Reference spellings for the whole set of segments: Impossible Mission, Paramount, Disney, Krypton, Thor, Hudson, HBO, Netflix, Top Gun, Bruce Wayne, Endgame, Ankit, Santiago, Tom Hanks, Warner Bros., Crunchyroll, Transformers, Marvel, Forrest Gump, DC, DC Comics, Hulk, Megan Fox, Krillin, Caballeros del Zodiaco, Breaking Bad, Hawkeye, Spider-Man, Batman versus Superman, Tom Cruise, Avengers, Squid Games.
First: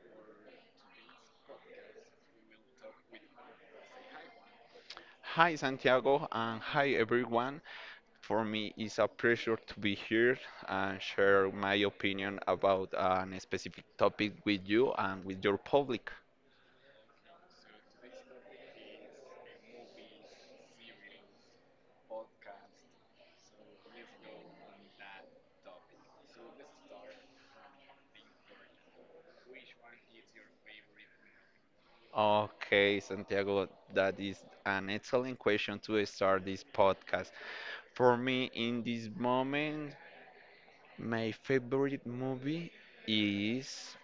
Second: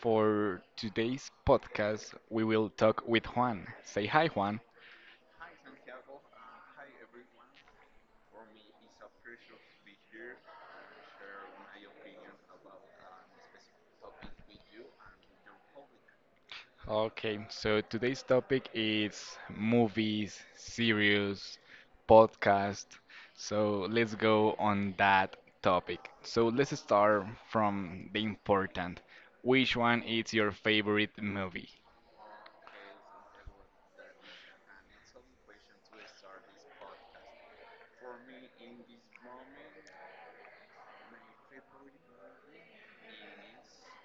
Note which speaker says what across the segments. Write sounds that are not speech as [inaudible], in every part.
Speaker 1: for today's podcast, we will talk with Juan. Say hi, Juan.
Speaker 2: Hi Santiago and hi everyone. For me, it's a pleasure to be here and share my opinion about an specific topic with you and with your public.
Speaker 1: Okay, so today's topic is movies, series, podcast. So let's go on that topic. So let's start from the important. Which one is your favorite movie?
Speaker 2: Okay, Santiago, that is an excellent question to start this podcast. For me, in this moment, my favorite movie is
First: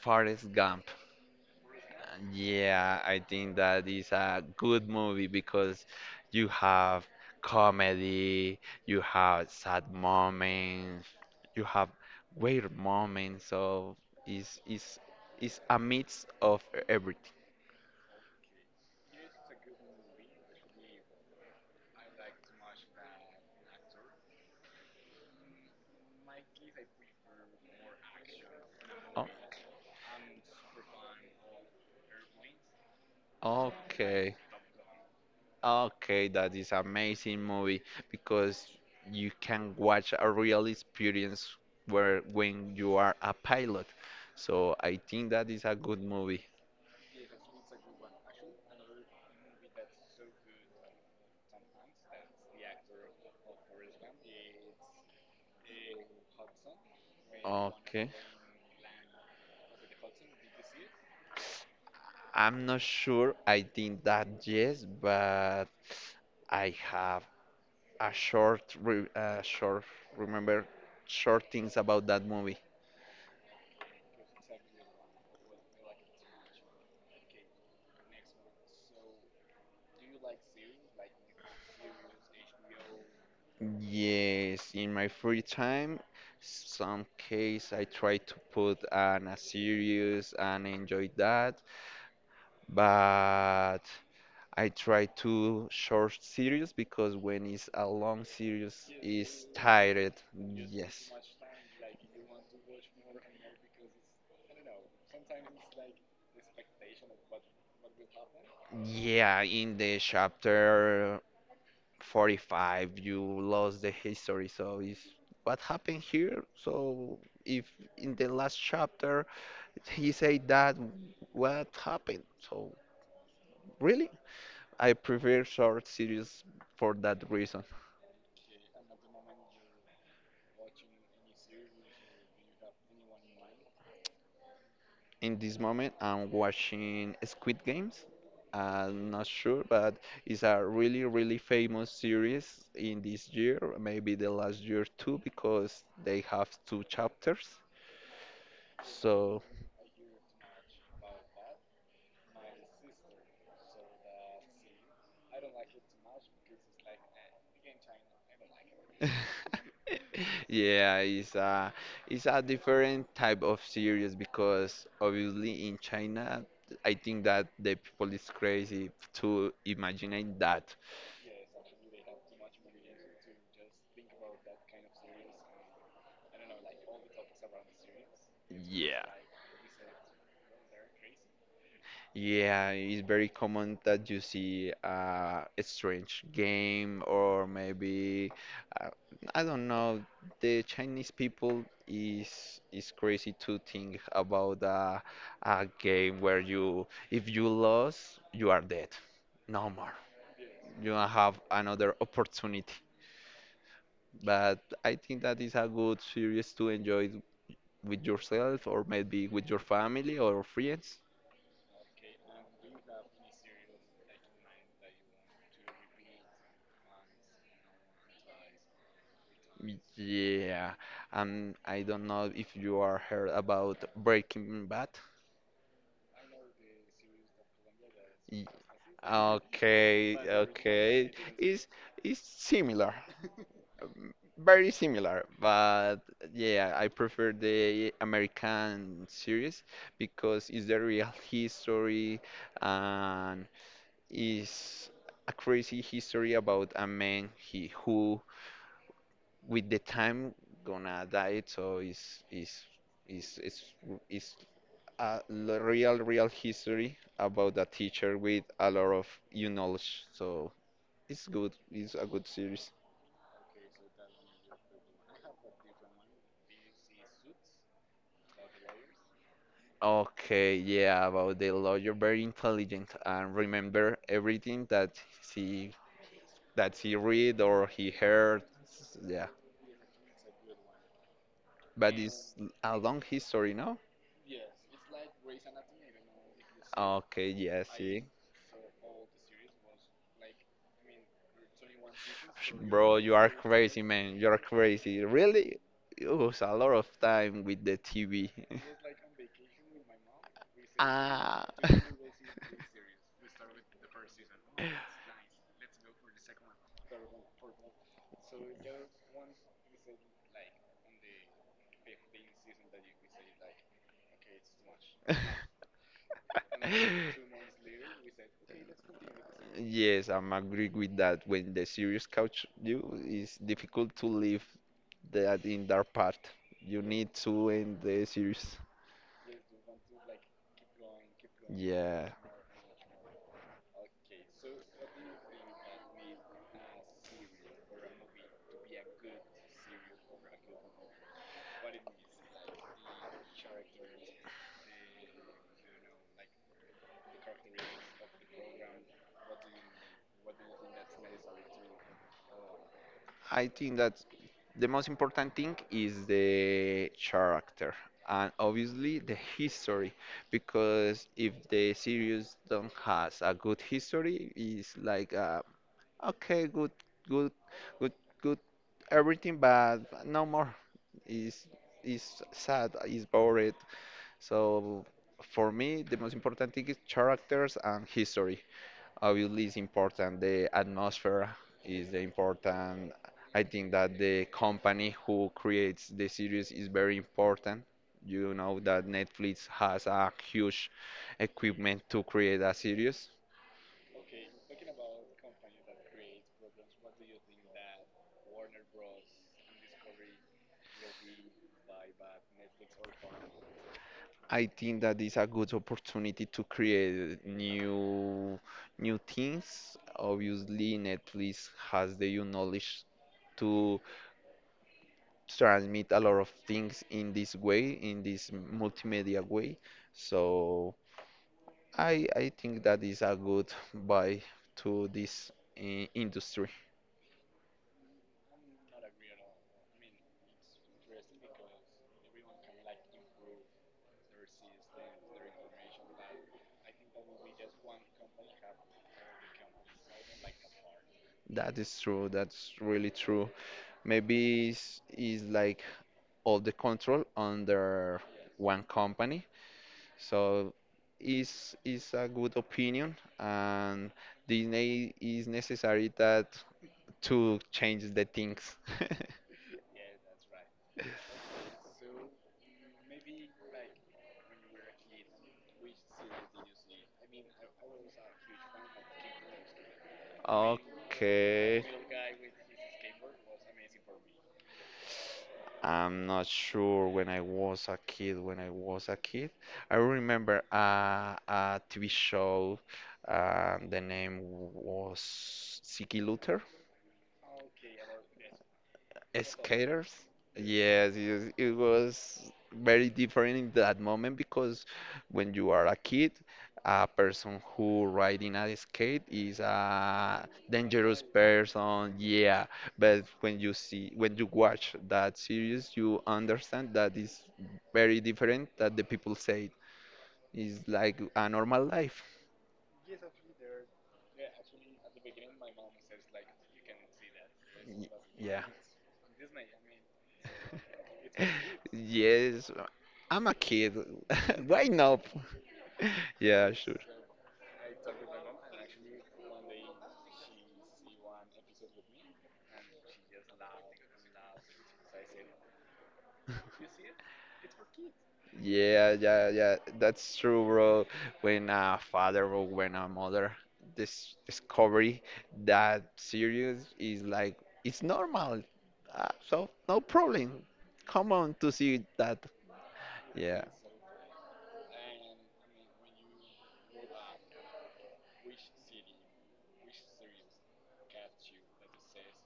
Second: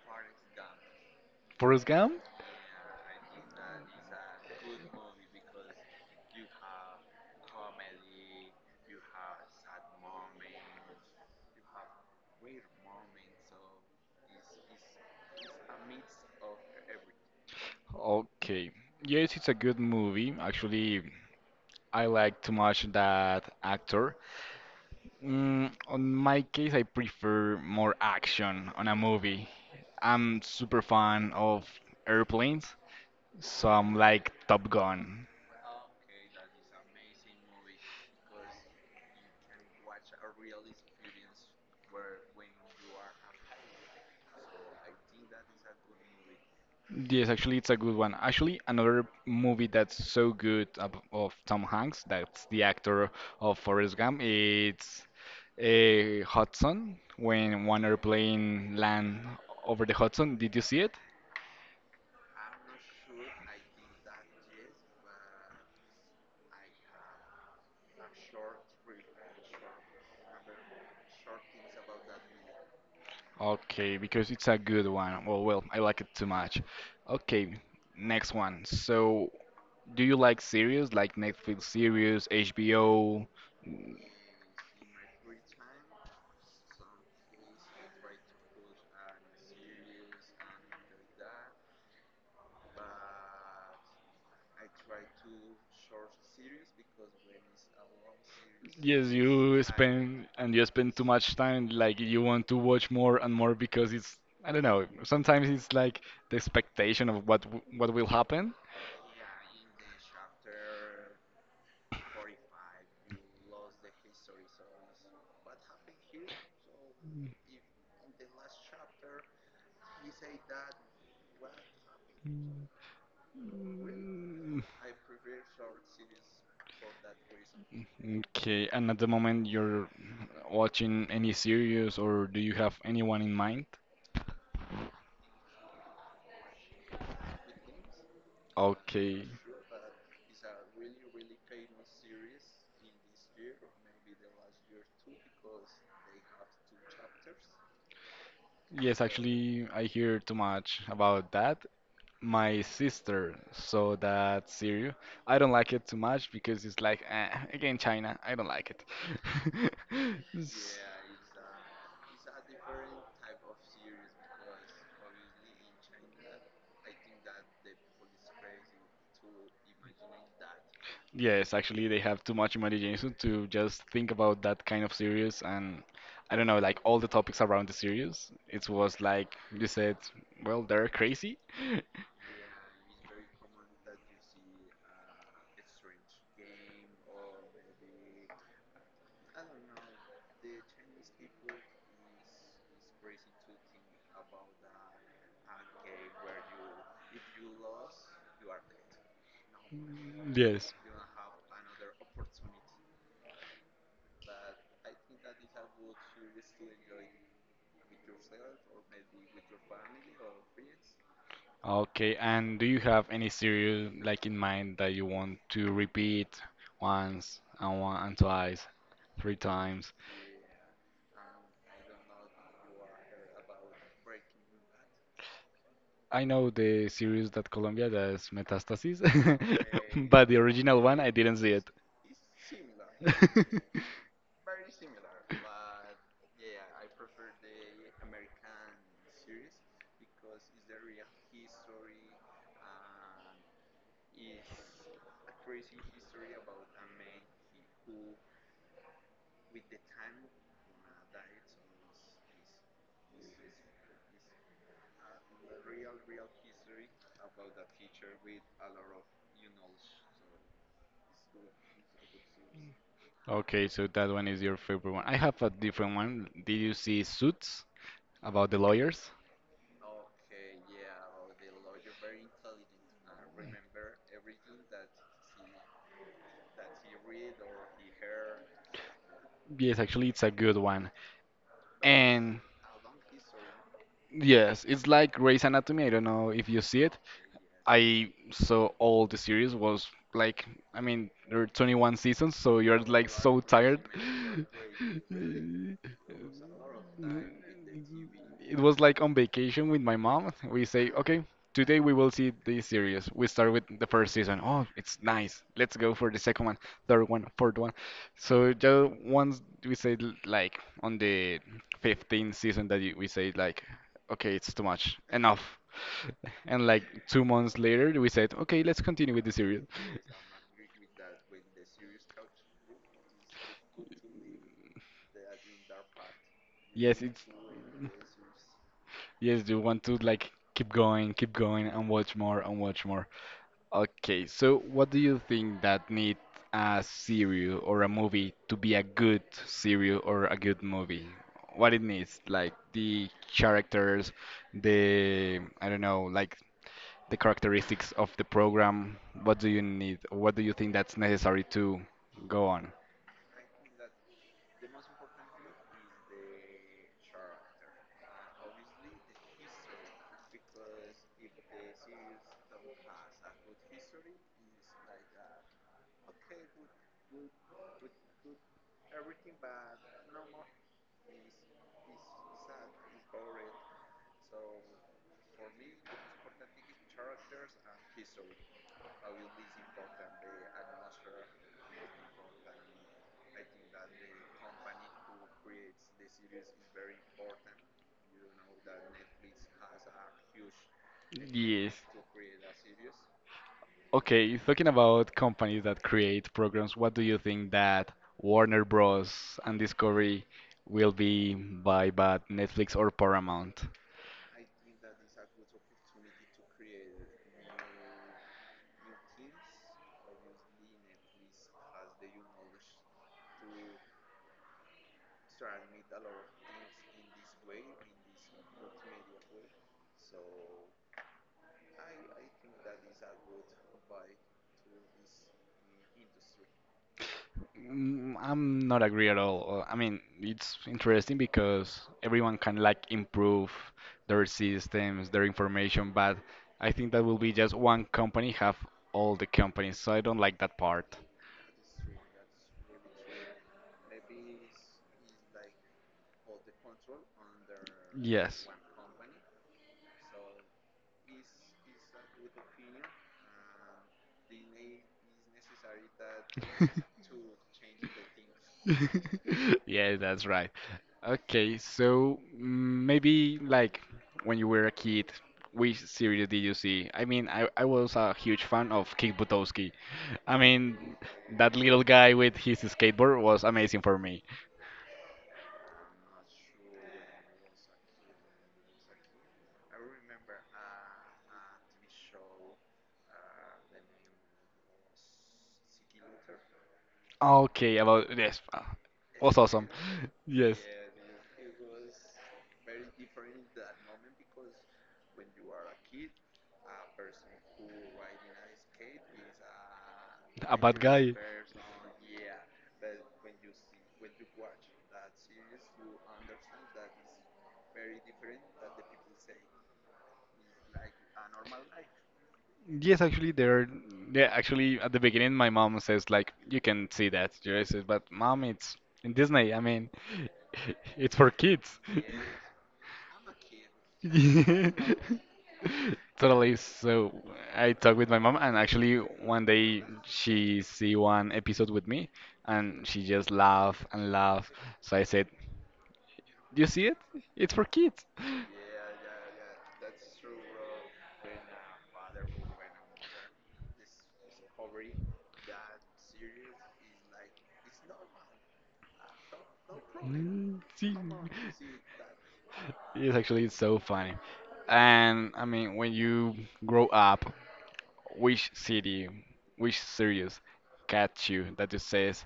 Speaker 2: Forrest Gump.
Speaker 1: Forrest Gump?
Speaker 2: Yeah, I think that is a good movie because you have comedy, you have sad moments, you have weird moments, so it's, it's, it's a mix of everything.
Speaker 1: Okay. Yes, it's a good movie. Actually, I like too much that actor. Mm, on my case, I prefer more action on a
Speaker 2: Oh,
Speaker 1: movie. I'm super fan of airplanes, so I'm like
Speaker 2: okay,
Speaker 1: Top Gun.
Speaker 2: okay, that is amazing movie because you can watch a real experience where when you are a pilot. So I think that is a good movie.
Speaker 1: Yes, actually, it's a good one. Actually, another movie that's so good of Tom Hanks, that's the actor of Forrest Gump, it's Hudson, when one
Speaker 2: Okay.
Speaker 1: airplane land over the Hudson. Did you see it?
Speaker 2: I'm not sure. I think that yes, but I have a short, short, remember, short things about that movie.
Speaker 1: Okay, because it's a good one. Well, I like it too much. Okay, next one. So, do you like series like Netflix series, HBO?
Speaker 2: Yes, in my free time, some case I try to put on a series and enjoy that, but I try to short series because when it's a long series,
Speaker 1: Yes,
Speaker 2: it's
Speaker 1: you
Speaker 2: tired.
Speaker 1: spend and you spend too
Speaker 2: Yes.
Speaker 1: much time. Like you want to watch more and more because it's I don't know. Sometimes it's like the expectation of what will happen.
Speaker 2: Yeah, in the chapter 45, you lost the history. So it's what happened here? So if in the last chapter he said that, what happened? So really,
Speaker 1: Mm,
Speaker 2: I prefer short series for that reason.
Speaker 1: Okay, and at the moment you're watching any series or do you have anyone in mind?
Speaker 2: In this moment, I'm watching Squid Games. I'm not
Speaker 1: Okay.
Speaker 2: sure, but it's a really, really famous series in this year, maybe the last year too, because they have two chapters.
Speaker 1: Yes,
Speaker 2: So
Speaker 1: actually, I hear too much about that. My sister saw that series. I don't like it too much because it's like, eh, again, China. I don't like it.
Speaker 2: [laughs]
Speaker 1: [laughs] S-
Speaker 2: yeah, it's a different type of series because obviously in China, I think that the people is crazy to imagine that.
Speaker 1: Yes, actually, they have too much imagination to just think about that kind of series, and I don't know, like all the topics around the series. It was
Speaker 2: Yeah.
Speaker 1: like you said, well, they're crazy. [laughs]
Speaker 2: Yeah, it's very common that you see a strange game or maybe uh, I don't know. The Chinese people is crazy to think about a game where you if you lose you are dead, no more.
Speaker 1: Yes.
Speaker 2: You don't have another opportunity. But I think that is a good series to enjoy with yourself or maybe with your family or friends.
Speaker 1: Okay, and do you have any series like in mind that you want to repeat once and one and twice, three times?
Speaker 2: Yeah, and I don't know if you are heard about Breaking Bad.
Speaker 1: I know the series that Colombia does
Speaker 2: Y-
Speaker 1: Metastasis, [laughs]
Speaker 2: Okay,
Speaker 1: but the original one I
Speaker 2: okay,
Speaker 1: didn't see it.
Speaker 2: it's it's similar,
Speaker 1: [laughs]
Speaker 2: very similar, but yeah, I prefer the American series because it's the real history and is a crazy history about a man he who with the time gonna die, so it's it's. Is it's a l- real, real history about a teacher with a lot of you knowledge. So it's good. It's a good series.
Speaker 1: Okay, so that one is your favorite one. I have a different one. Did you see Suits about the lawyers?
Speaker 2: Okay, yeah, about the lawyer, very intelligent and remember everything that he he read or he heard. Yeah,
Speaker 1: Yes, actually, it's a good one.
Speaker 2: but it's
Speaker 1: And
Speaker 2: a long history, no?
Speaker 1: yes, it's like Grey's Anatomy. I don't know if you see it.
Speaker 2: Okay, yeah, see.
Speaker 1: I saw all the series. Was like, I mean, there are 21 seasons, so you're
Speaker 2: Bro,
Speaker 1: like
Speaker 2: you are
Speaker 1: so tired.
Speaker 2: crazy, man. You are crazy. Really? It was a lot of time with the TV.
Speaker 1: It
Speaker 2: [laughs]
Speaker 1: was like on vacation with my mom. We say, okay,
Speaker 2: Ah.
Speaker 1: today we will see this series. We start with the first season. Oh, it's nice. Let's go for the second one, third one, fourth one. So just once we say, like, on the 15th season that we say like, okay, it's too much. Enough.
Speaker 2: [laughs]
Speaker 1: [laughs] And like 2 months later, we said, okay, let's continue with the series.
Speaker 2: Yes, I'm agree with that. When the series catch you, it's difficult to leave that in that part. You
Speaker 1: Yes,
Speaker 2: need
Speaker 1: it's
Speaker 2: to end the series.
Speaker 1: yes, you want to like keep going, and
Speaker 2: Yeah.
Speaker 1: watch more and watch more. Okay, so what do you think that need a series or a movie to be a good series or a good movie? What it needs, like the characters, the I don't know, like the characteristics of the program, what do you need? What do you think that's necessary to go on?
Speaker 2: I think that the most important thing is the character and obviously the history, because if the series don't has a good history, it's like okay, good, good, good, good, everything, but no more. Is is sad, is bored. So for me, the most important thing is characters and history. Obviously, it's important the atmosphere, is the important. I think that the company who creates the series is very important. You know that Netflix has a huge
Speaker 1: Yes.
Speaker 2: equipment to create a series.
Speaker 1: Okay, talking about companies that create programs, what do you think that Warner Bros. And Discovery will be by but Netflix or Paramount?
Speaker 2: I think that is a good opportunity to create new things. Obviously, Netflix has the knowledge to transmit a lot of things in this way, in this multimedia way. So I think that is a good buy to this industry.
Speaker 1: Mm, I'm not agree at all. I mean, it's interesting because everyone can like improve their systems, their information, but I think that will be just one company have all the companies, so I don't like that part.
Speaker 2: That is true. That's really true. Maybe is like all the control under
Speaker 1: Yes.
Speaker 2: one company. So is a good opinion, and Disney is necessary that
Speaker 1: [laughs]
Speaker 2: to change the things. [laughs]
Speaker 1: [laughs] Yeah, that's right. Okay, so maybe like when you were a kid, which series did you see? I mean, I was a huge fan of Kick Buttowski. I mean, that
Speaker 2: Okay.
Speaker 1: little guy with his skateboard was amazing for me.
Speaker 2: I'm not sure when I was a kid, when I was a kid. I remember a TV show, the name was Ziggy Luther
Speaker 1: Okay, about yes, was awesome.
Speaker 2: skaters.
Speaker 1: [laughs] Yes,
Speaker 2: Yes, yes, it was very different in that moment, because when you are a kid, a person who riding a skate is a
Speaker 1: a bad
Speaker 2: dangerous
Speaker 1: guy.
Speaker 2: person. Yeah, but when you watch that series, you understand that is very different that the people say, is like a normal life.
Speaker 1: Yes, actually, there. Yeah, actually, at the beginning, my mom says like, "You can see that." I says,
Speaker 2: Y-
Speaker 1: "But mom,
Speaker 2: Yeah.
Speaker 1: it's in Disney. I mean, [laughs] it's for
Speaker 2: [laughs]
Speaker 1: kids."
Speaker 2: Yes, I'm a kid. [laughs] Why
Speaker 1: Yeah. [laughs]
Speaker 2: not? Yeah,
Speaker 1: Totally.
Speaker 2: sure.
Speaker 1: So I talked with my mom, and actually, one day she see one episode with me, and she just laugh and laugh. So I said, "You see it? It's for kids."
Speaker 2: Yeah, yeah, yeah. That's true, bro. When a father or when a mother this discovery that serious is like it's normal. So no problem.
Speaker 1: Mm, see.
Speaker 2: Come on to see that.
Speaker 1: It's
Speaker 2: Yeah.
Speaker 1: actually so funny. And I mean, when you grow up, which city, which series catch you that just says,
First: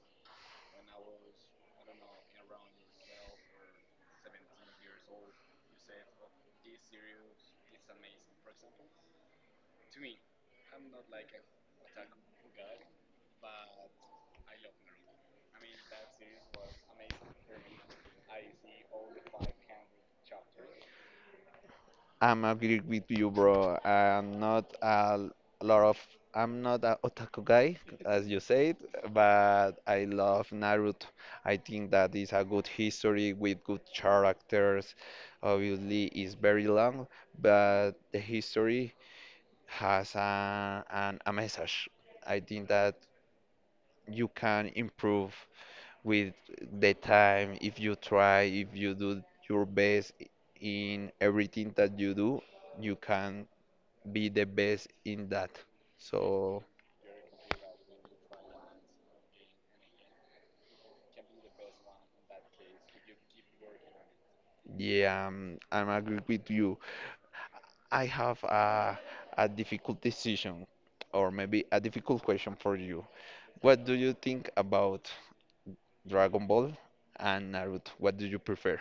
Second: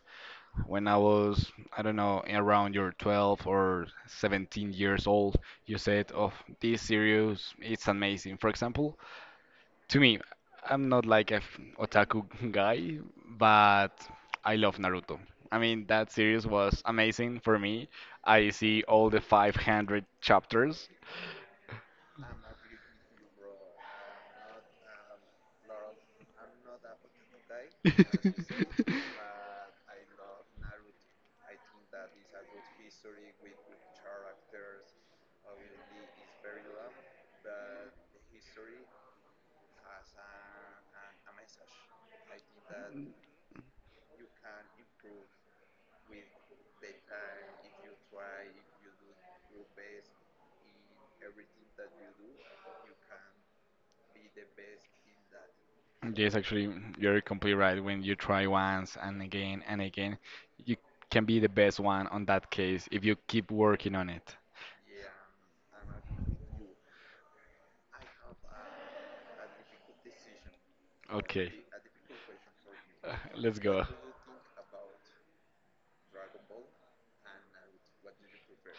Speaker 1: when I was, I don't know, around your 12 or 17 years old, you said, oh, this series, it's amazing. For example, to me, I'm not like a otaku [laughs] guy, but I love Naruto. I mean, that series was amazing for me. I see all the 500 chapters.
Speaker 2: I'm agree with you, bro. Lot of I'm not a otaku guy, as you said,
Speaker 1: [laughs]
Speaker 2: but I love Naruto. I think that is a good history with good characters. Obviously, it's very long, but the history has a message. I think that you can improve with the time if you try, if you do your best in everything that you do, you can be the best in that.
Speaker 1: Yes,
Speaker 2: So
Speaker 1: actually, you're completely right. When you try once and again, you can be the best one on that case if you keep working on it.
Speaker 2: yeah, I'm agree with you. I have a difficult decision, or
Speaker 1: Okay,
Speaker 2: maybe a difficult question for you.
Speaker 1: let's
Speaker 2: What
Speaker 1: go.
Speaker 2: do you think about Dragon Ball and Naruto? What do you prefer?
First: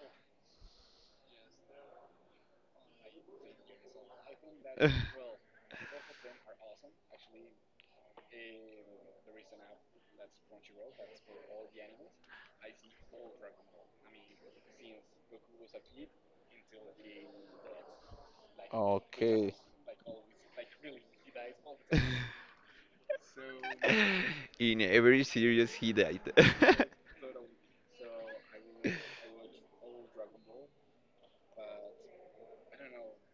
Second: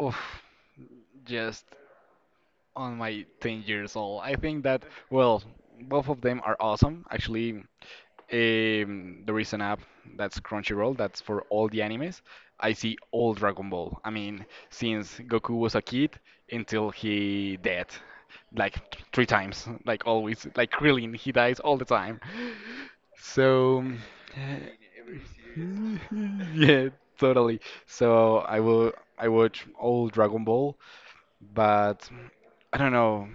Speaker 1: Oof, just on my 10 years old. I think that, well,
Speaker 2: [laughs]
Speaker 1: both of them are awesome. Actually, there is an app that's Crunchyroll that's for all the animes. I see all Dragon Ball. I mean, since Goku was a kid until he dead, like three
Speaker 2: Okay.
Speaker 1: times, [laughs] like always, like Krillin, he dies all the time.
Speaker 2: [laughs]
Speaker 1: So,
Speaker 2: In every
Speaker 1: uh,
Speaker 2: series, he died.
Speaker 1: [laughs] yeah,
Speaker 2: [laughs]
Speaker 1: totally. So I watch all Dragon Ball, but I don't know.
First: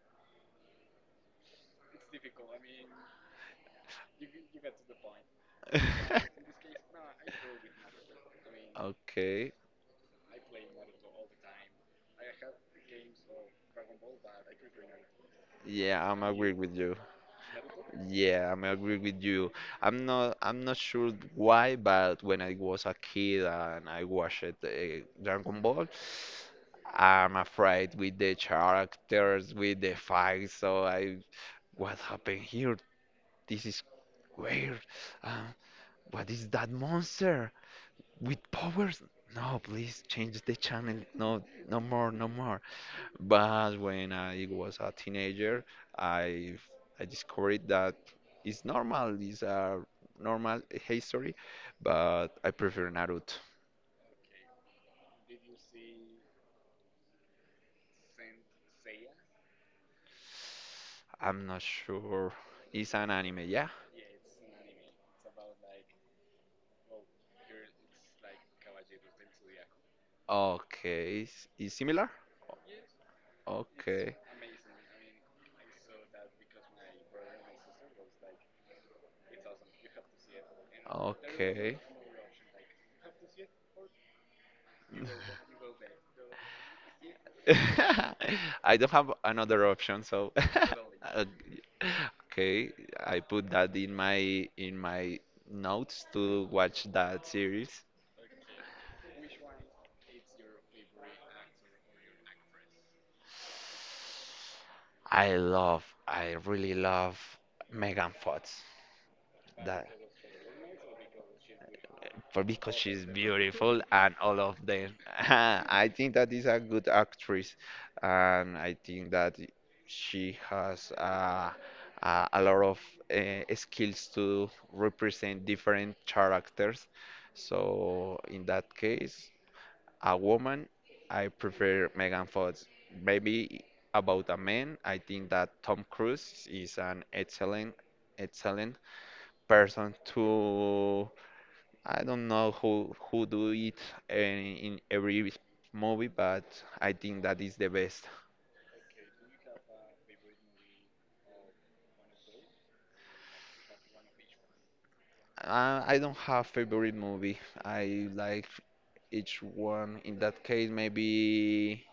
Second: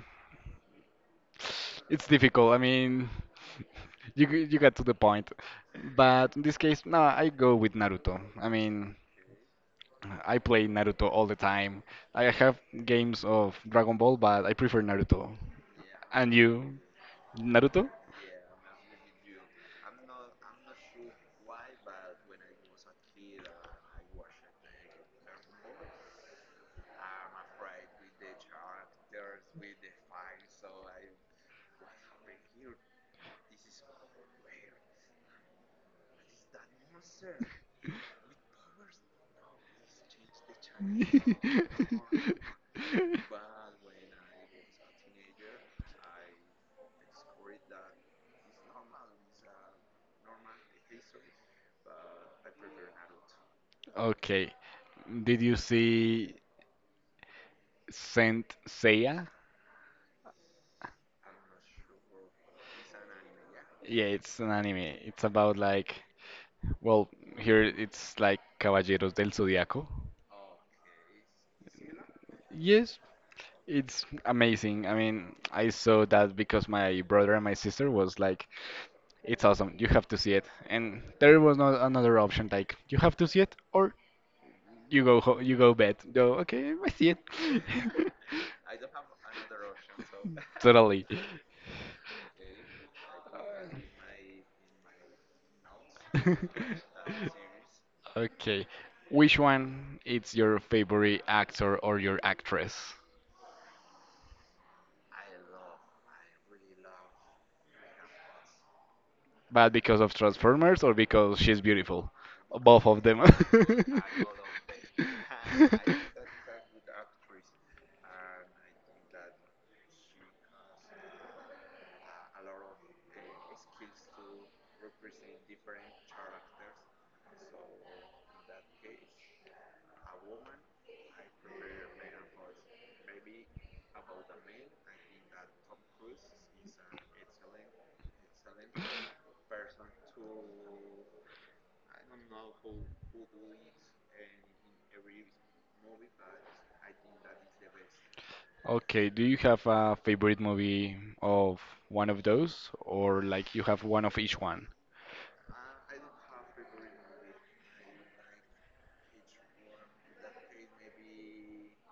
Speaker 1: It's difficult. I mean, [laughs] you got to the point. But in this case, no, I go with Naruto. I mean,
Speaker 2: Okay.
Speaker 1: I play Naruto all the time. I have games of Dragon Ball, but I prefer Naruto.
Speaker 2: Yeah, I'm
Speaker 1: And
Speaker 2: agree with
Speaker 1: you,
Speaker 2: you.
Speaker 1: Naruto?
Speaker 2: Yeah, [laughs] I'm agree with you. I'm not sure why, but when I was a kid and I watched Dragon Ball, I'm afraid with the characters, with the fights. So I, what happened here? This is weird. Uh, what is that monster with powers? No, please change the channel. No, no
Speaker 1: [laughs]
Speaker 2: more, no more. But when I was a teenager, I I discovered that it's normal, it's a normal history, but I prefer Naruto.
Speaker 1: Okay. Did you see Saint Seiya?
Speaker 2: I'm not sure. It's an anime, yeah?
Speaker 1: Yeah, it's an anime. It's about like well, here it's like Caballeros del Zodiaco.
Speaker 2: Okay, is similar?
Speaker 1: Yes, it's
Speaker 2: Okay.
Speaker 1: amazing. I mean, I saw that because my brother and my sister was like, "It's awesome. You have to see it." And there was no
Speaker 2: Okay.
Speaker 1: another option like, "You have to see it or you go bed." Go, "Okay, I see it." [laughs]
Speaker 2: [laughs] I don't have another option, so [laughs]
Speaker 1: Totally.
Speaker 2: Uh, okay, I put that in my notes to watch
Speaker 1: [laughs]
Speaker 2: that series.
Speaker 1: Okay. Which one is your favorite actor or your actress?
Speaker 2: I really love Megan Fox.
Speaker 1: But
Speaker 2: That
Speaker 1: because of Transformers or because she's beautiful?
Speaker 2: for because
Speaker 1: Both of
Speaker 2: she's
Speaker 1: them.
Speaker 2: beautiful
Speaker 1: [laughs]
Speaker 2: and all of them. [laughs] I think that is a good actress, and I think that she has a lot of skills to represent different characters. So in that case, a woman, I prefer Megan Fox. Maybe about a man, I think that Tom Cruise is an excellent, excellent person to. I don't know who do it in, in every movie, but I think that is the best.
Speaker 1: Okay, do you have a favorite movie of one of those, or like you have one of each one?
Speaker 2: I don't have favorite movie. I like each one. In that case, maybe.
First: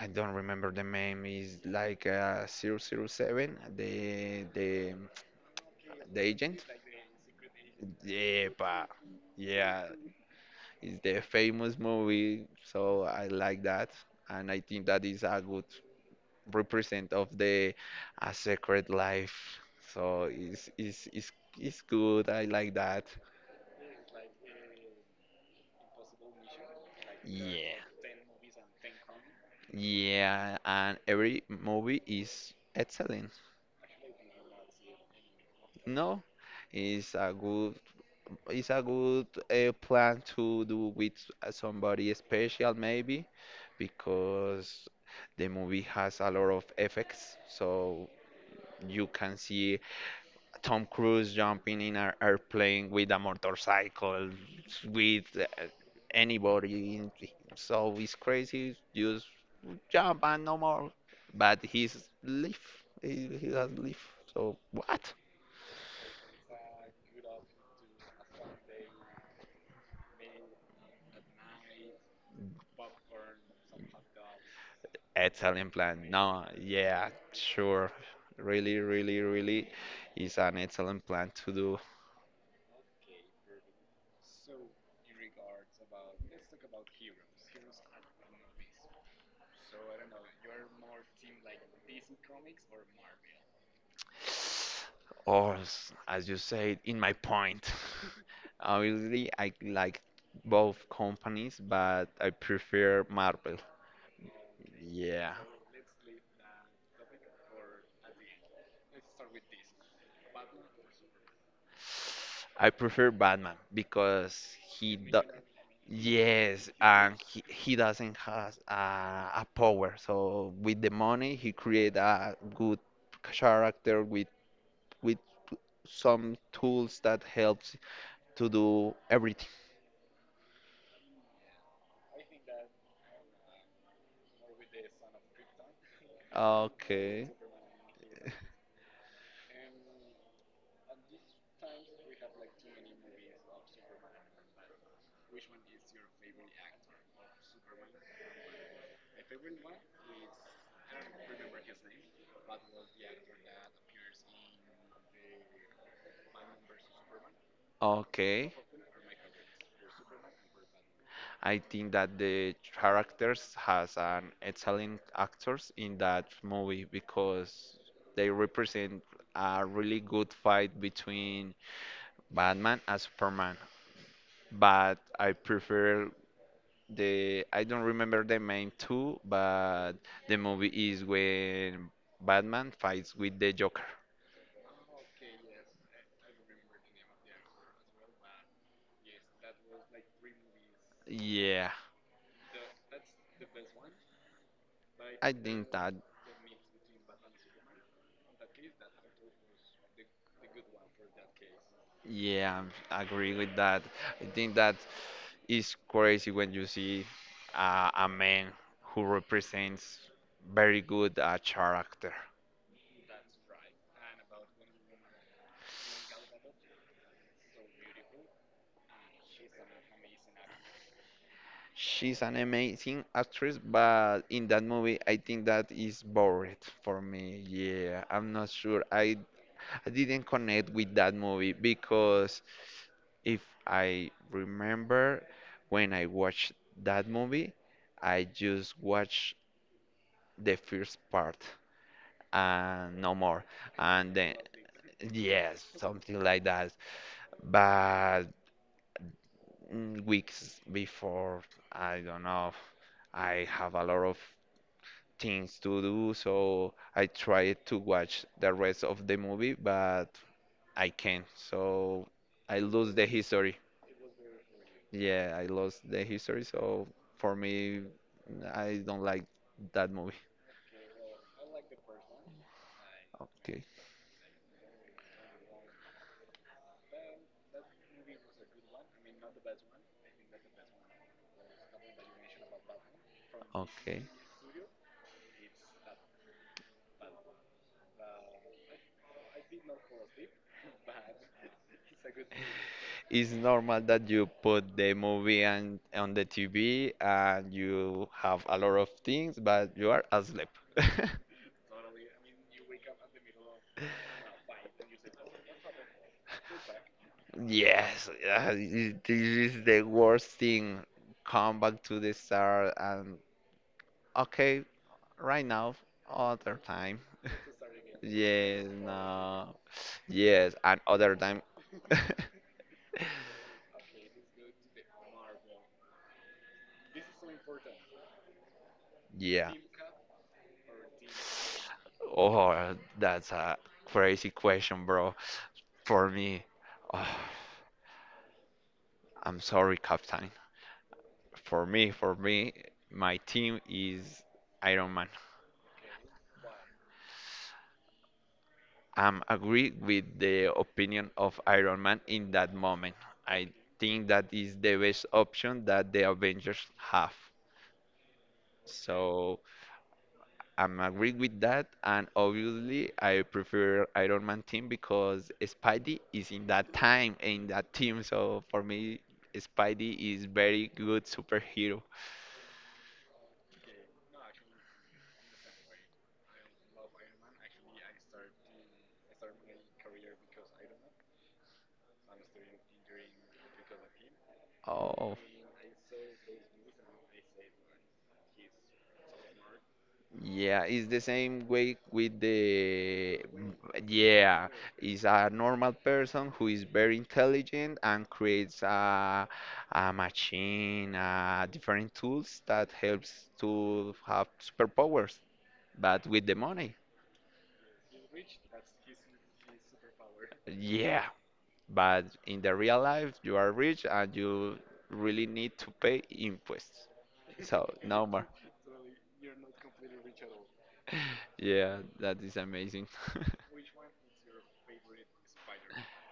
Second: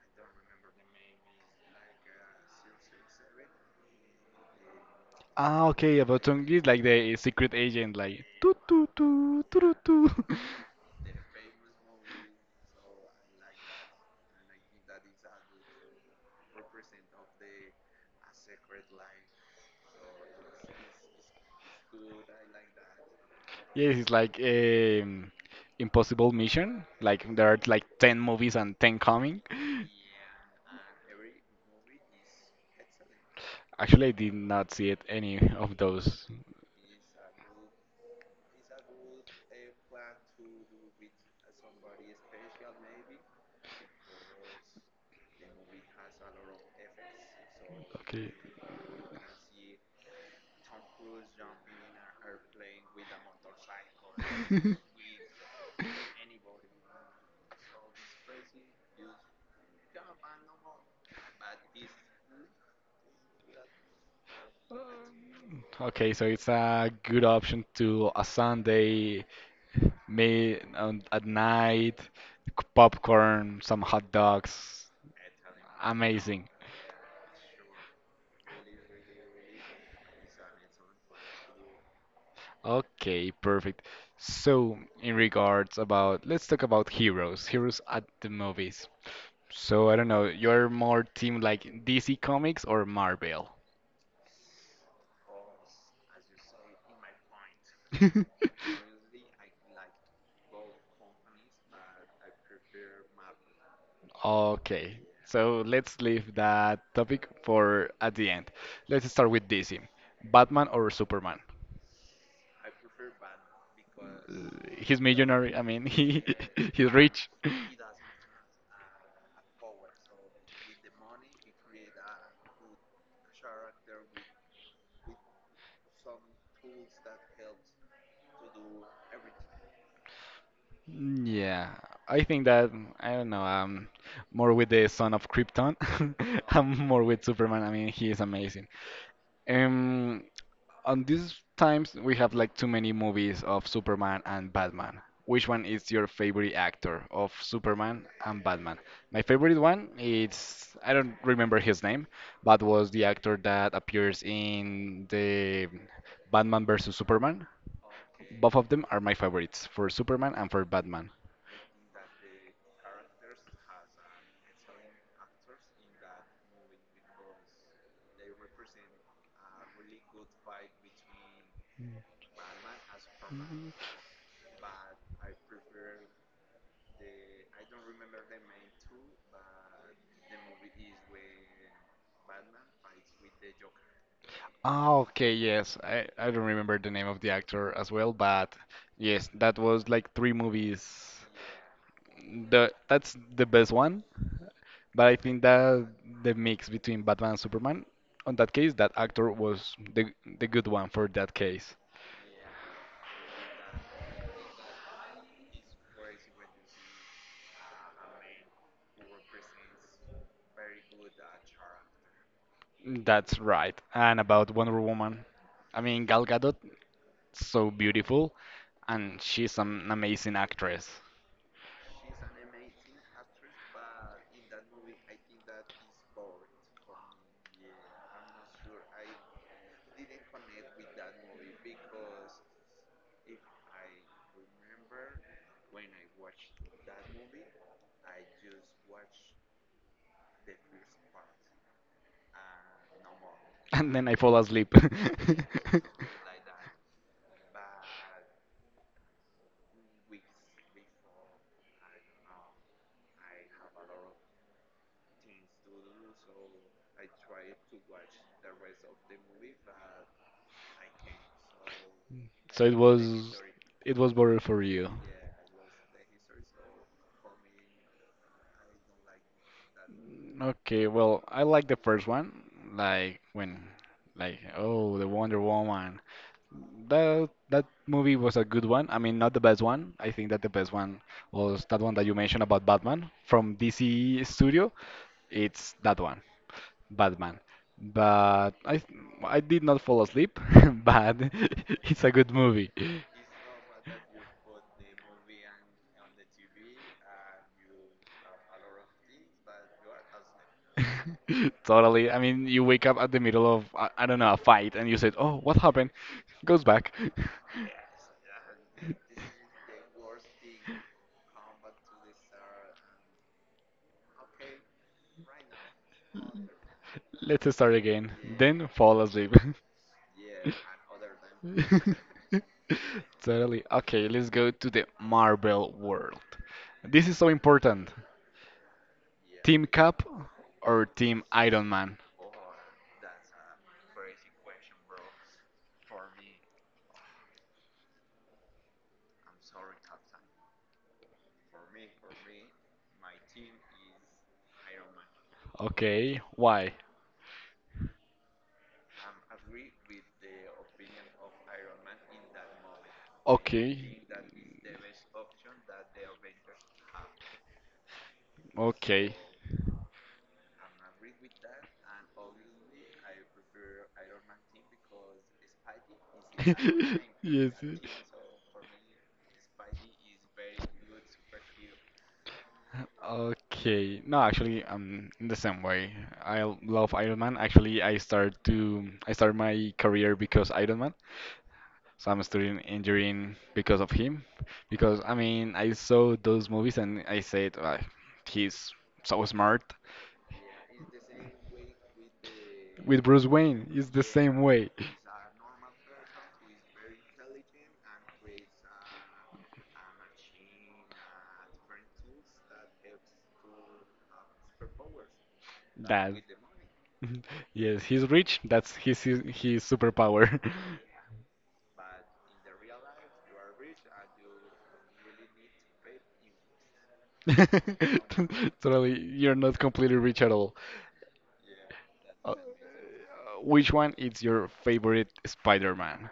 Speaker 2: I don't remember the name. Is like zero zero 007. The the
Speaker 1: Ah, okay,
Speaker 2: The
Speaker 1: about Tongi
Speaker 2: Agent?
Speaker 1: is like the secret agent, like
Speaker 2: Yeah,
Speaker 1: toot
Speaker 2: pa.
Speaker 1: toot toot toot
Speaker 2: Yeah,
Speaker 1: toot. [laughs]
Speaker 2: it's the famous movie, so I like that, and I think that is a good represent of the a secret life. So it's good. I like that.
Speaker 1: Yes, it's like Impossible Mission. Like there are
Speaker 2: Yeah,
Speaker 1: like 10 movies and 10 coming.
Speaker 2: yeah, and every movie is excellent.
Speaker 1: Actually, I did not see it any of
Speaker 2: No,
Speaker 1: those.
Speaker 2: it's a good it's a good plan to do with somebody special maybe, because the movie has a lot of effects. So
Speaker 1: Okay.
Speaker 2: you can see Tom Cruise jumping in an airplane with a motorcycle,
Speaker 1: [laughs]
Speaker 2: with anybody. So it's crazy. Just jump and no more. But he's leaf. He has leaf. So what?
Speaker 1: Okay, so it's a good option to a Sunday, made on, at night, c- popcorn, some hot dogs.
Speaker 2: Excellent plan. No,
Speaker 1: Amazing.
Speaker 2: yeah, sure. Really, really, really is an excellent plan to do.
Speaker 1: Okay, perfect. So, in regards about, let's talk about heroes, heroes at the movies. So, I don't know, you're more team like DC Comics or Marvel?
Speaker 2: Or, as you said, in my point. [laughs]
Speaker 1: [laughs]
Speaker 2: Obviously, I like both companies, but I prefer Marvel.
Speaker 1: Okay,
Speaker 2: Yeah.
Speaker 1: so let's leave that topic for at the end. Let's start with DC. Batman or Superman?
Speaker 2: I prefer Batman because
Speaker 1: Uh,
Speaker 2: he
Speaker 1: He's
Speaker 2: do,
Speaker 1: millionaire. I mean, he
Speaker 2: yes,
Speaker 1: [laughs] he's
Speaker 2: and
Speaker 1: rich.
Speaker 2: he doesn't has a power. So with the money, he create a good character with with some tools that helps to do everything.
Speaker 1: Yeah, I think that I don't know. I'm more with the son of Krypton. [laughs] I'm more with
Speaker 2: Okay,
Speaker 1: Superman. I mean, he is amazing. Um, On these times, we have like too many movies of Superman and Batman. Which one is your favorite actor of Superman and Batman? My favorite one is I don't remember his name, but was the actor that appears in the Batman versus Superman.
Speaker 2: okay.
Speaker 1: Both of them are my favorites for Superman and for Batman.
Speaker 2: I think that the characters has an excellent actors in that movie, because they represent a really good fight between Batman and Superman. But I prefer the I don't remember the name too, but the movie is when Batman fights with the Joker.
Speaker 1: Ah, okay, yes. I don't remember the name of the actor as well, but yes, that was like three movies.
Speaker 2: Yeah,
Speaker 1: The That's the best one, but I
Speaker 2: I
Speaker 1: think
Speaker 2: think
Speaker 1: that
Speaker 2: that
Speaker 1: the mix between Batman and Superman, on that case, that actor was the good one for that case.
Speaker 2: Yeah, I agree with that. I think that is crazy when you see a man who represents very good character.
Speaker 1: That's right. And about Wonder Woman, I mean Gal Gadot, so beautiful, and she's an amazing actress. [laughs]
Speaker 2: She's an amazing actress, but in that movie, I think that is boring for me. Yeah, I'm not sure. I didn't connect with that movie because if I remember when I watched that movie, I just watched the first part and no more.
Speaker 1: And then
Speaker 2: And
Speaker 1: I
Speaker 2: then,
Speaker 1: fall asleep.
Speaker 2: yes,
Speaker 1: [laughs]
Speaker 2: something like that. But weeks before, I don't know, I have a lot of things to do, so I tried to watch the rest of the movie, but I can't. So I
Speaker 1: So
Speaker 2: lose the history.
Speaker 1: it was better for you.
Speaker 2: Yeah, I lost the history, so for me, I don't like that movie.
Speaker 1: Okay, well, I like the first one, like when,
Speaker 2: Okay,
Speaker 1: like oh, the Wonder Woman, that movie was a good one. I mean, not the best one. I think that the best one was that one that you mentioned about Batman from
Speaker 2: okay.
Speaker 1: DC Studio. It's that one, Batman. But I did not fall asleep, [laughs] but [laughs] it's a good movie. [laughs]
Speaker 2: It's normal that you put the movie and on the TV and you have a lot of things, but you are asleep. [laughs]
Speaker 1: Totally. I mean, you wake up at the middle of I don't know, a fight and you said, "Oh, what happened?" Goes back.
Speaker 2: Yes, this
Speaker 1: [laughs]
Speaker 2: is the worst thing. Come back to the start and okay, right now, other time. [laughs]
Speaker 1: Let's start again.
Speaker 2: Yes,
Speaker 1: Then fall asleep.
Speaker 2: no. Yes, and other time.
Speaker 1: [laughs]
Speaker 2: [laughs]
Speaker 1: [laughs] Totally. Okay, let's go to the Marvel world. This is so important.
Speaker 2: Yeah.
Speaker 1: Team Cap or Team Iron Man?
Speaker 2: Oh, that's a crazy question, bro. For me, oh. I'm sorry, Captain. For me, my team is Iron Man.
Speaker 1: Okay, why?
Speaker 2: I'm agree with the opinion of Iron Man in that moment. I
Speaker 1: Okay,
Speaker 2: think that is the best option that the Avengers have.
Speaker 1: okay.
Speaker 2: So I'm agree with that, and obviously I prefer Iron Man team because Spidey is in that
Speaker 1: [laughs]
Speaker 2: time in
Speaker 1: Yes.
Speaker 2: that team. So for me, Spidey is very good superhero.
Speaker 1: Okay. No, actually, I'm in the same way. I love Iron Man. Actually, I start my career because Iron Man. So I'm studying engineering because of him. Because I
Speaker 2: Oh.
Speaker 1: mean, I saw those movies and I said, "Ah, he's so smart."
Speaker 2: Yeah, it's the same way with
Speaker 1: With
Speaker 2: the.
Speaker 1: Bruce Wayne, it's the same
Speaker 2: Yeah,
Speaker 1: way.
Speaker 2: is a normal person who is very intelligent and creates a machine, different tools that helps to have superpowers, but
Speaker 1: That,
Speaker 2: with the money.
Speaker 1: [laughs] yes, he's rich. That's his, his superpower.
Speaker 2: Yeah, but in the real life, you are rich and you really need to pay imposts. So,
Speaker 1: [laughs]
Speaker 2: no more.
Speaker 1: Totally, you're not completely rich at all.
Speaker 2: Yeah, that
Speaker 1: Uh, uh,
Speaker 2: is amazing. [laughs]
Speaker 1: which one is your favorite Spider-Man?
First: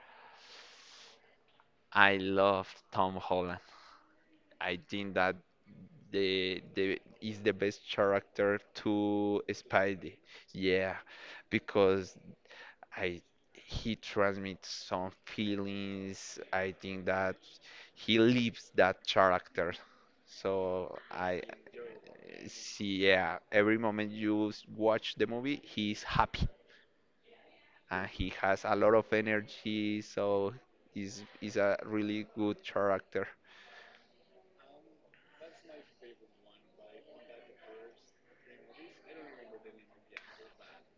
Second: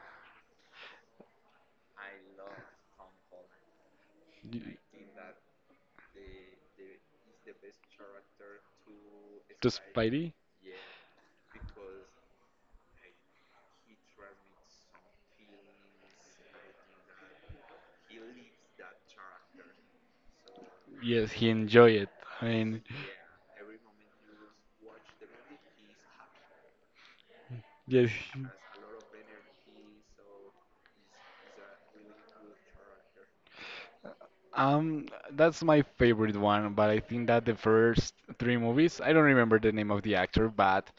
Speaker 2: I love Tom Holland.
Speaker 1: Y-
Speaker 2: I think that the is the best character to
Speaker 1: To
Speaker 2: Spidey.
Speaker 1: Spidey?
Speaker 2: Yeah, because I he transmits some feelings. I think that he lives that character. So
Speaker 1: Yes,
Speaker 2: I
Speaker 1: he enjoy it. I mean,
Speaker 2: see, yeah, every moment you watch the movie, he's happy and
Speaker 1: yes.
Speaker 2: he has a lot of energy. So he's is a really good character.
Speaker 1: Um, that's my favorite one, but I think that the first three movies, I don't remember the name of the actor, but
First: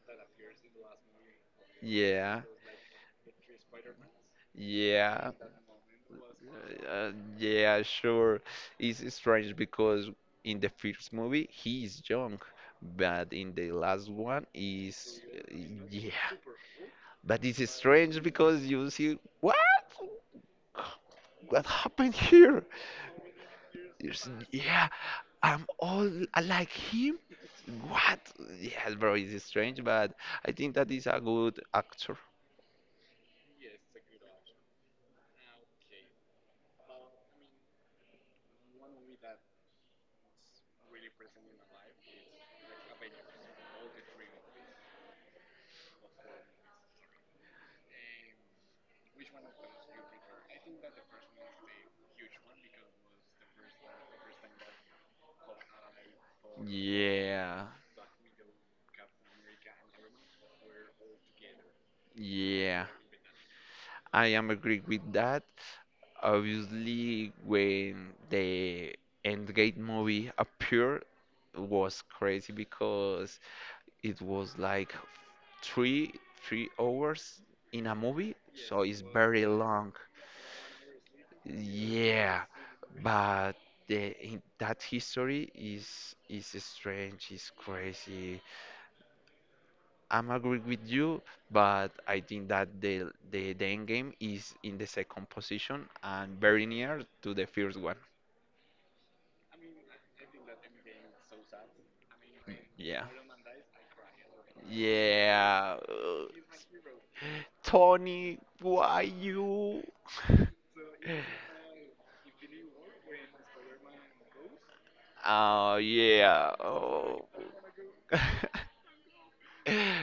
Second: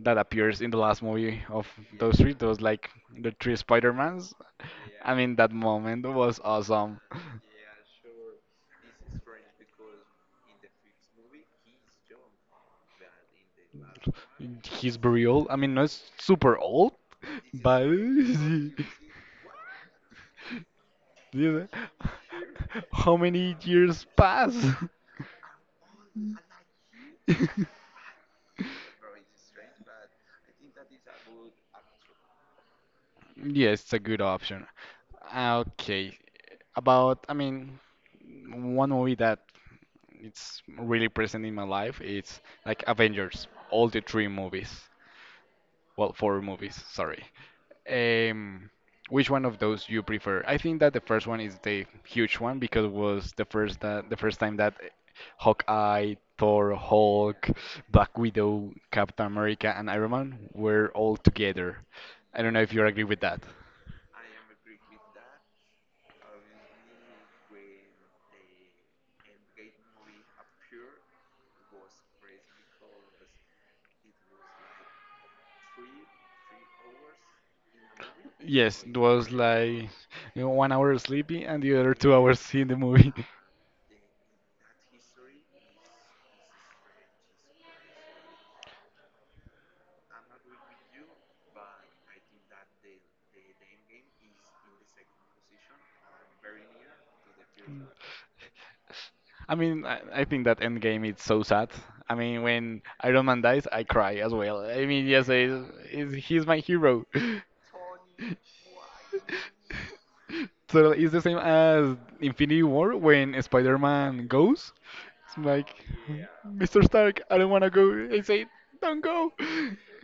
Speaker 1: that appears in the last movie of those three,
Speaker 2: Yeah,
Speaker 1: those like the three Spider-Mans. I
Speaker 2: yeah.
Speaker 1: mean, that moment was awesome.
Speaker 2: Uh, yeah, sure. It's strange because in the first movie he is young, but in the last one
Speaker 1: His
Speaker 2: is
Speaker 1: burial, I mean, not
Speaker 2: yeah.
Speaker 1: super old,
Speaker 2: But it's
Speaker 1: but
Speaker 2: strange
Speaker 1: [laughs]
Speaker 2: because you see
Speaker 1: yeah.
Speaker 2: what happened here?
Speaker 1: [laughs] How many years
Speaker 2: You see,
Speaker 1: pass?
Speaker 2: yeah, I'm all like him.
Speaker 1: [laughs]
Speaker 2: What? Yes, bro, it's strange, but I think that is a good actor.
Speaker 1: Yeah, it's a good option. Ah, okay. About, I mean, one movie that it's really present in my life it's like Avengers, all the three movies. Well, four movies, sorry. Um, which one of those you prefer? I think that the first one is the huge one because it was the first time that Hawkeye, Thor, Hulk,
Speaker 2: Yeah,
Speaker 1: Black Widow, Captain America, and Iron Man were all together. I don't know if you
Speaker 2: yeah.
Speaker 1: agree with that.
Speaker 2: I am agree with that. Obviously, when the Endgame movie appeared, it was crazy because it was like three three hours in a movie, so
Speaker 1: Yes, it
Speaker 2: it's
Speaker 1: was
Speaker 2: very
Speaker 1: like, you
Speaker 2: long.
Speaker 1: know, 1 hour sleepy and the other 2 hours [laughs]
Speaker 2: Yeah,
Speaker 1: seeing the movie.
Speaker 2: but the in that history is strange, is crazy. I'm agree with you, but I think that the end game is in the second position and very near to the first one.
Speaker 1: [laughs] I mean, I think that Endgame is so sad. I mean, when
Speaker 2: Yeah.
Speaker 1: Iron Man dies, I cry as well. I mean, yes, I,
Speaker 2: Yeah.
Speaker 1: is he's my hero. [laughs]
Speaker 2: Tony, why you? [laughs]
Speaker 1: So it's the same as Infinity War when Spider-Man goes. It's like,
Speaker 2: Oh yeah.
Speaker 1: Mr. Stark,
Speaker 2: Oh.
Speaker 1: I don't want to go.
Speaker 2: [laughs]
Speaker 1: I say, don't go.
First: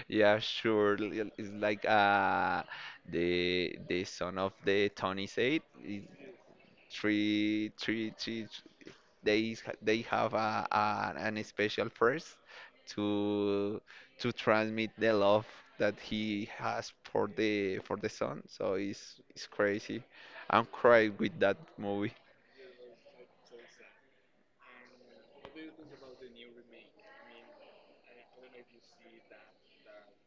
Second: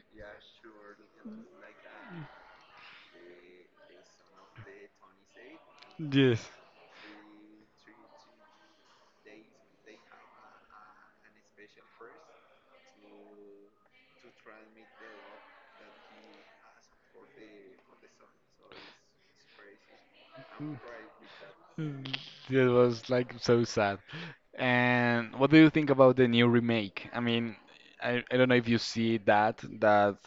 Speaker 2: Yeah, sure. It's like the son of the Tony said. It's
Speaker 1: [laughs] Yes.
Speaker 2: three, they they have a an special first to to transmit the love that he has for the son. So it's crazy. I'm
Speaker 1: Mm.
Speaker 2: crying with that movie.
Speaker 1: Mm. It was like so sad. And what do you think about the new remake? I mean, I don't know if you see that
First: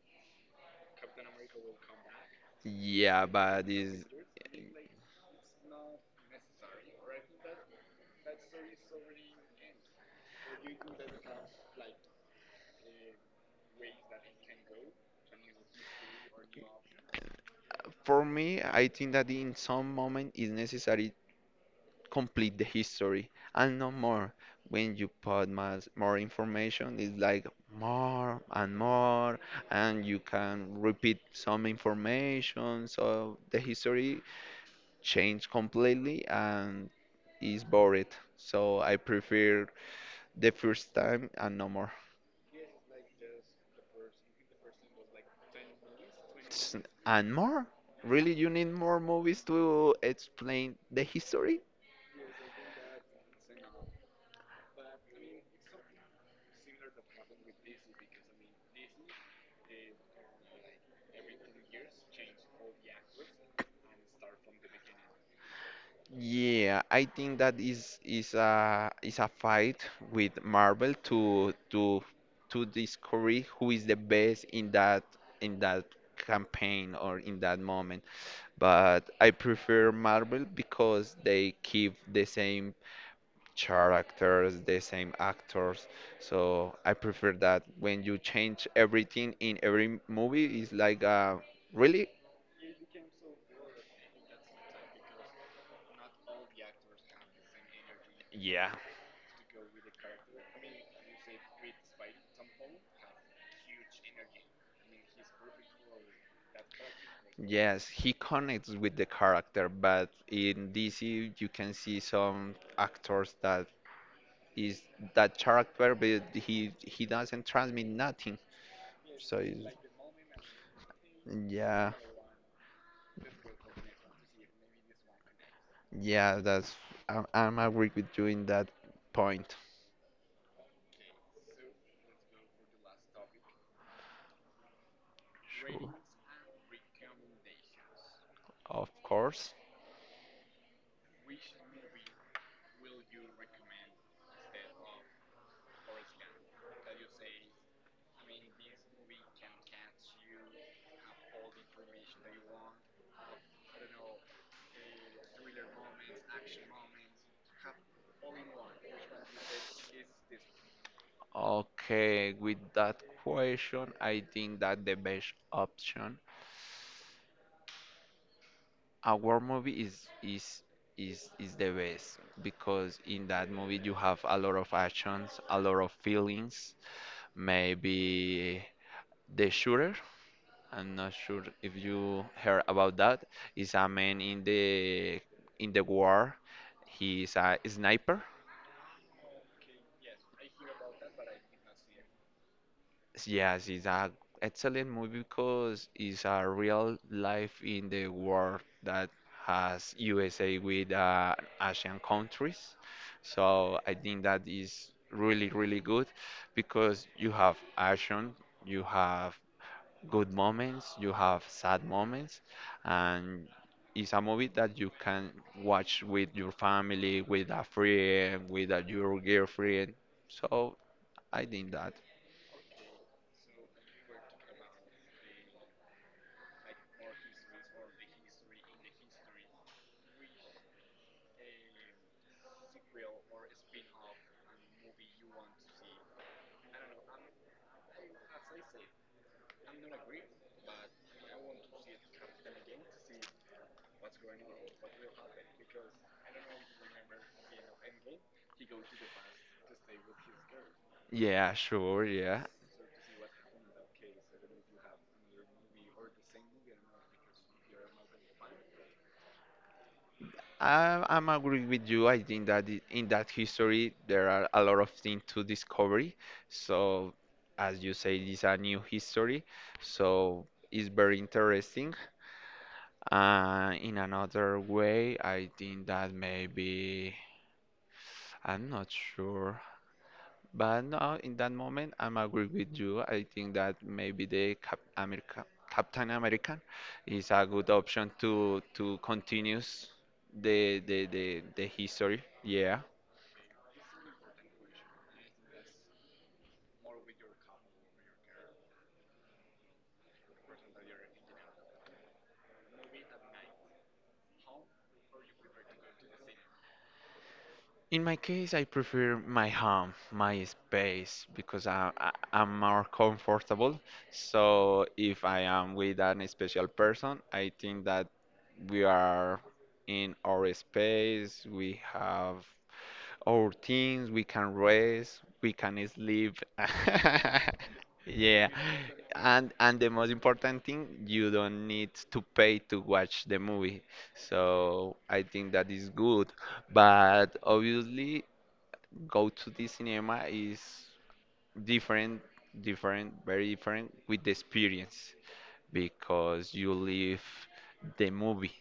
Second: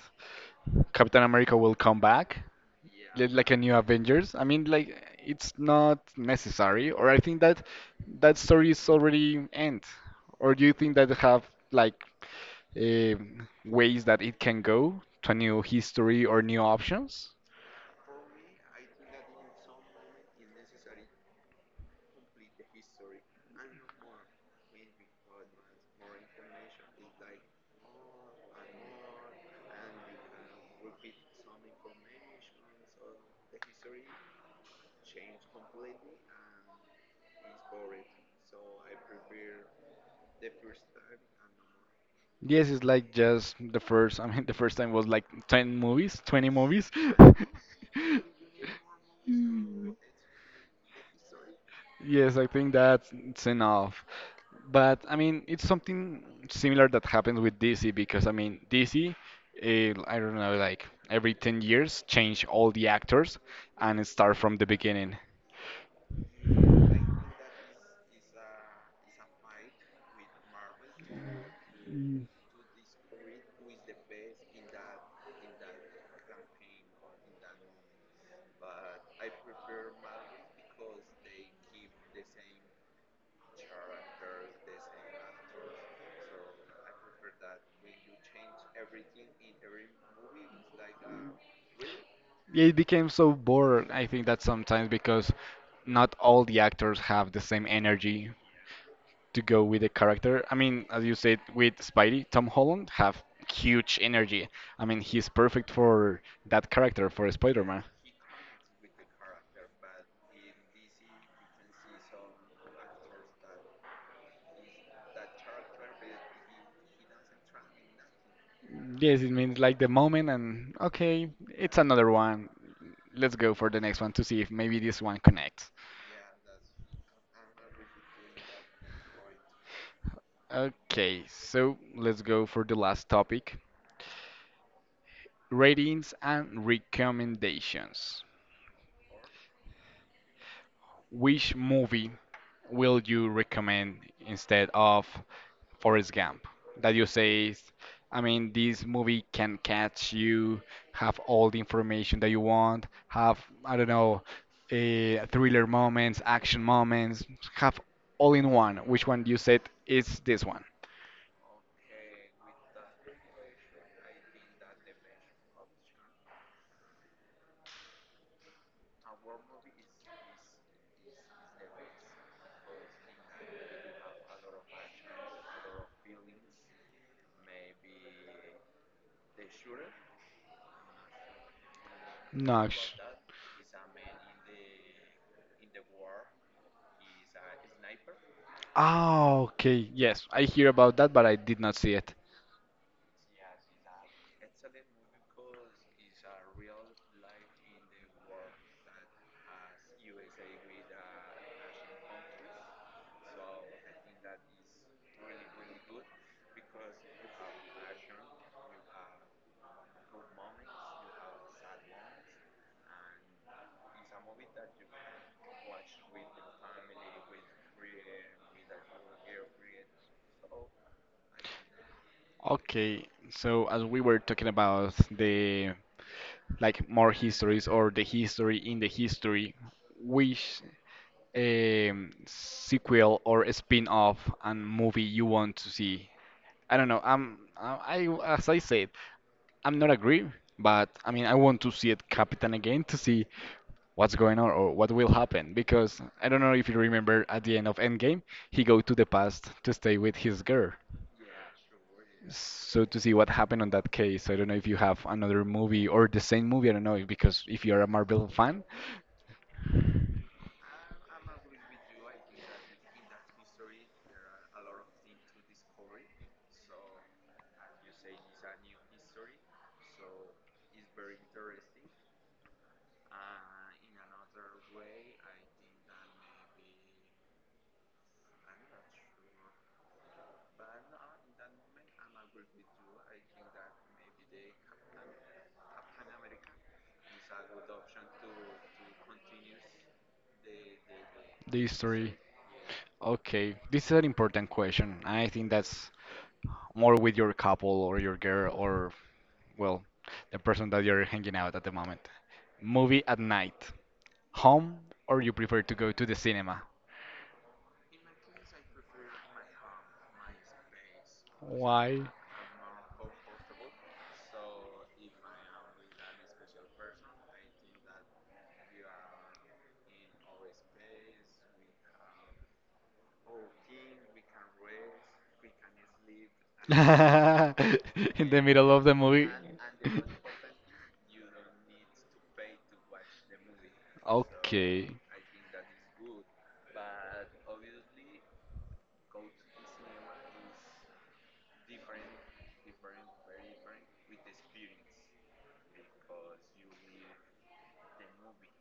Speaker 1: Captain America will come back,
Speaker 2: Yeah,
Speaker 1: like a
Speaker 2: but
Speaker 1: new
Speaker 2: it's
Speaker 1: Avengers. I mean, like it's not necessary, or I think that that story is already end. Or do you think that have like eh, ways that it can go to a new history or new options?
Speaker 2: for me, I think that in some moment it's necessary complete the history and no more. When you put more information, it's like more and more, and you can repeat some information. So the history changed completely and is boring. So I prefer the first time and no more.
Speaker 1: Yes, it's like just the first, I mean, [laughs] the first time was like 10 movies, 20
Speaker 2: S-
Speaker 1: movies. [laughs]
Speaker 2: And more? Really, you need more movies to explain the history?
Speaker 1: Yes, I think that's it's enough. But I mean, it's something similar that happens with DC because I mean, DC, I don't know, like every 10 years change all the actors and start from the beginning.
Speaker 2: Yeah, I think that is a fight with Marvel
Speaker 1: Mm.
Speaker 2: to discover who is the best in that campaign or in that moment. But I prefer Marvel because they keep the same characters, the same actors. So I prefer that when you change everything in every movie, it's like really?
Speaker 1: Yeah, it became so bored. I think that sometimes because not all the actors have the same energy
Speaker 2: Yeah.
Speaker 1: to go with the character. I mean, as you said with Spidey, Tom Holland have huge energy. I mean, he's perfect for that character for Spider-Man.
Speaker 2: Yes, he connects with the character, but in DC you can see some actors that is that character, but he doesn't transmit nothing.
Speaker 1: Yes, it
Speaker 2: So
Speaker 1: means
Speaker 2: it's,
Speaker 1: like the moment and okay, it's
Speaker 2: yeah,
Speaker 1: another one. Let's go for the next one to see if maybe this one connects.
Speaker 2: yeah, that's I'm, agree with you in that point.
Speaker 1: Okay, so let's go for the last topic,
Speaker 2: Sure,
Speaker 1: ratings and recommendations.
Speaker 2: of course.
Speaker 1: Which movie will you recommend instead of Forrest Gump? That you say, I mean, this movie can catch you, have all the information that you want, have, I don't know, thriller moments, action moments, have all in one. Which one you said is this one?
Speaker 2: Okay, with that question, I think that the best option a war movie is is is the best because in that movie you have a lot of actions, a lot of feelings. Maybe the shooter, I'm not sure if you heard
Speaker 1: No.
Speaker 2: about
Speaker 1: sh-
Speaker 2: that, is a man in the war. He's a sniper.
Speaker 1: Ah, okay. Yes, I hear about that, but I did not see it.
Speaker 2: Yes, it's a excellent movie because it's a real life in the world that has USA with Asian countries. So I think that is really, really good because you have action, you have good moments, you have sad moments, and it's a movie that you can watch with your family, with a friend, with your girlfriend. So I think that.
Speaker 1: Okay, so as we were talking about the like more histories or the history in the history, which sequel or a spin-off and movie you want to see? I don't know. As I said, I'm not agree, but I mean I want to see it Capitan again to see what's going on or what will happen because I don't know if you remember at the end of Endgame, he go to the past to stay with his girl.
Speaker 2: Yeah, sure, yeah.
Speaker 1: So to see what happened on that case, I don't know if you have another movie or the same movie, I don't know, because if you're a Marvel fan,
Speaker 2: I'm agree with you. I think that in that history there are a lot of things to discover. So, as you say, it's a new history. So it's very interesting. In another way, I think that maybe I'm not sure, but no, in that moment, I'm agree with you. I think that maybe the Cap America, Captain American is a good option to continues the
Speaker 1: the story.
Speaker 2: history. Yeah.
Speaker 1: Okay, this is an important question. I think that's more with your couple or your girl or, well, the person that you're hanging out at the moment. Movie at night. Home or you prefer to go to the cinema?
Speaker 2: In my case, I prefer my home, my space, because
Speaker 1: Why?
Speaker 2: I'm more comfortable. So if I am with an special person, I think that we are in our space, we have our things, we can rest, we can sleep. [laughs]
Speaker 1: [laughs] In the
Speaker 2: Yeah.
Speaker 1: middle of the movie?
Speaker 2: And the
Speaker 1: [laughs]
Speaker 2: most important thing, you don't need to pay to watch the movie.
Speaker 1: Okay.
Speaker 2: So I think that is good. But obviously, go to the cinema is different, different, very different with the experience because you live the movie.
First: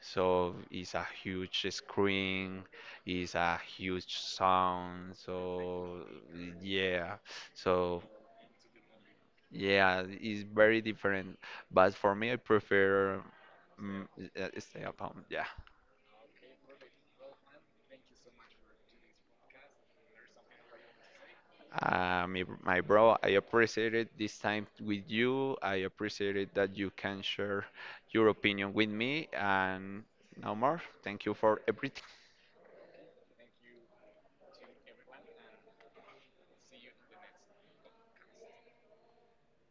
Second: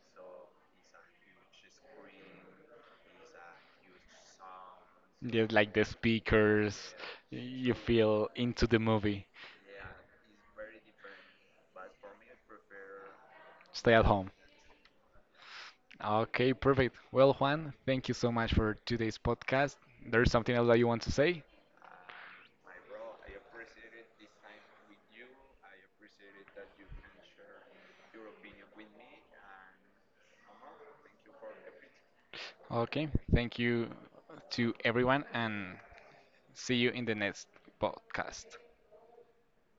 Speaker 2: So it's a huge screen, it's a huge sound.
Speaker 1: Just like the
Speaker 2: So
Speaker 1: speakers,
Speaker 2: yeah,
Speaker 1: you
Speaker 2: so
Speaker 1: feel into the movie.
Speaker 2: yeah, it's very different. But for me, I prefer
Speaker 1: Stay at
Speaker 2: mm,
Speaker 1: home.
Speaker 2: stay at home. Yeah.
Speaker 1: Okay, perfect. Well, Juan, thank you so much for today's podcast. There's something else that you want to say?
Speaker 2: My bro, I appreciated this time with you. I appreciated that you can share your opinion with me. And no more. Thank you for everything.
Speaker 1: Okay, thank you to everyone and see you in the next podcast.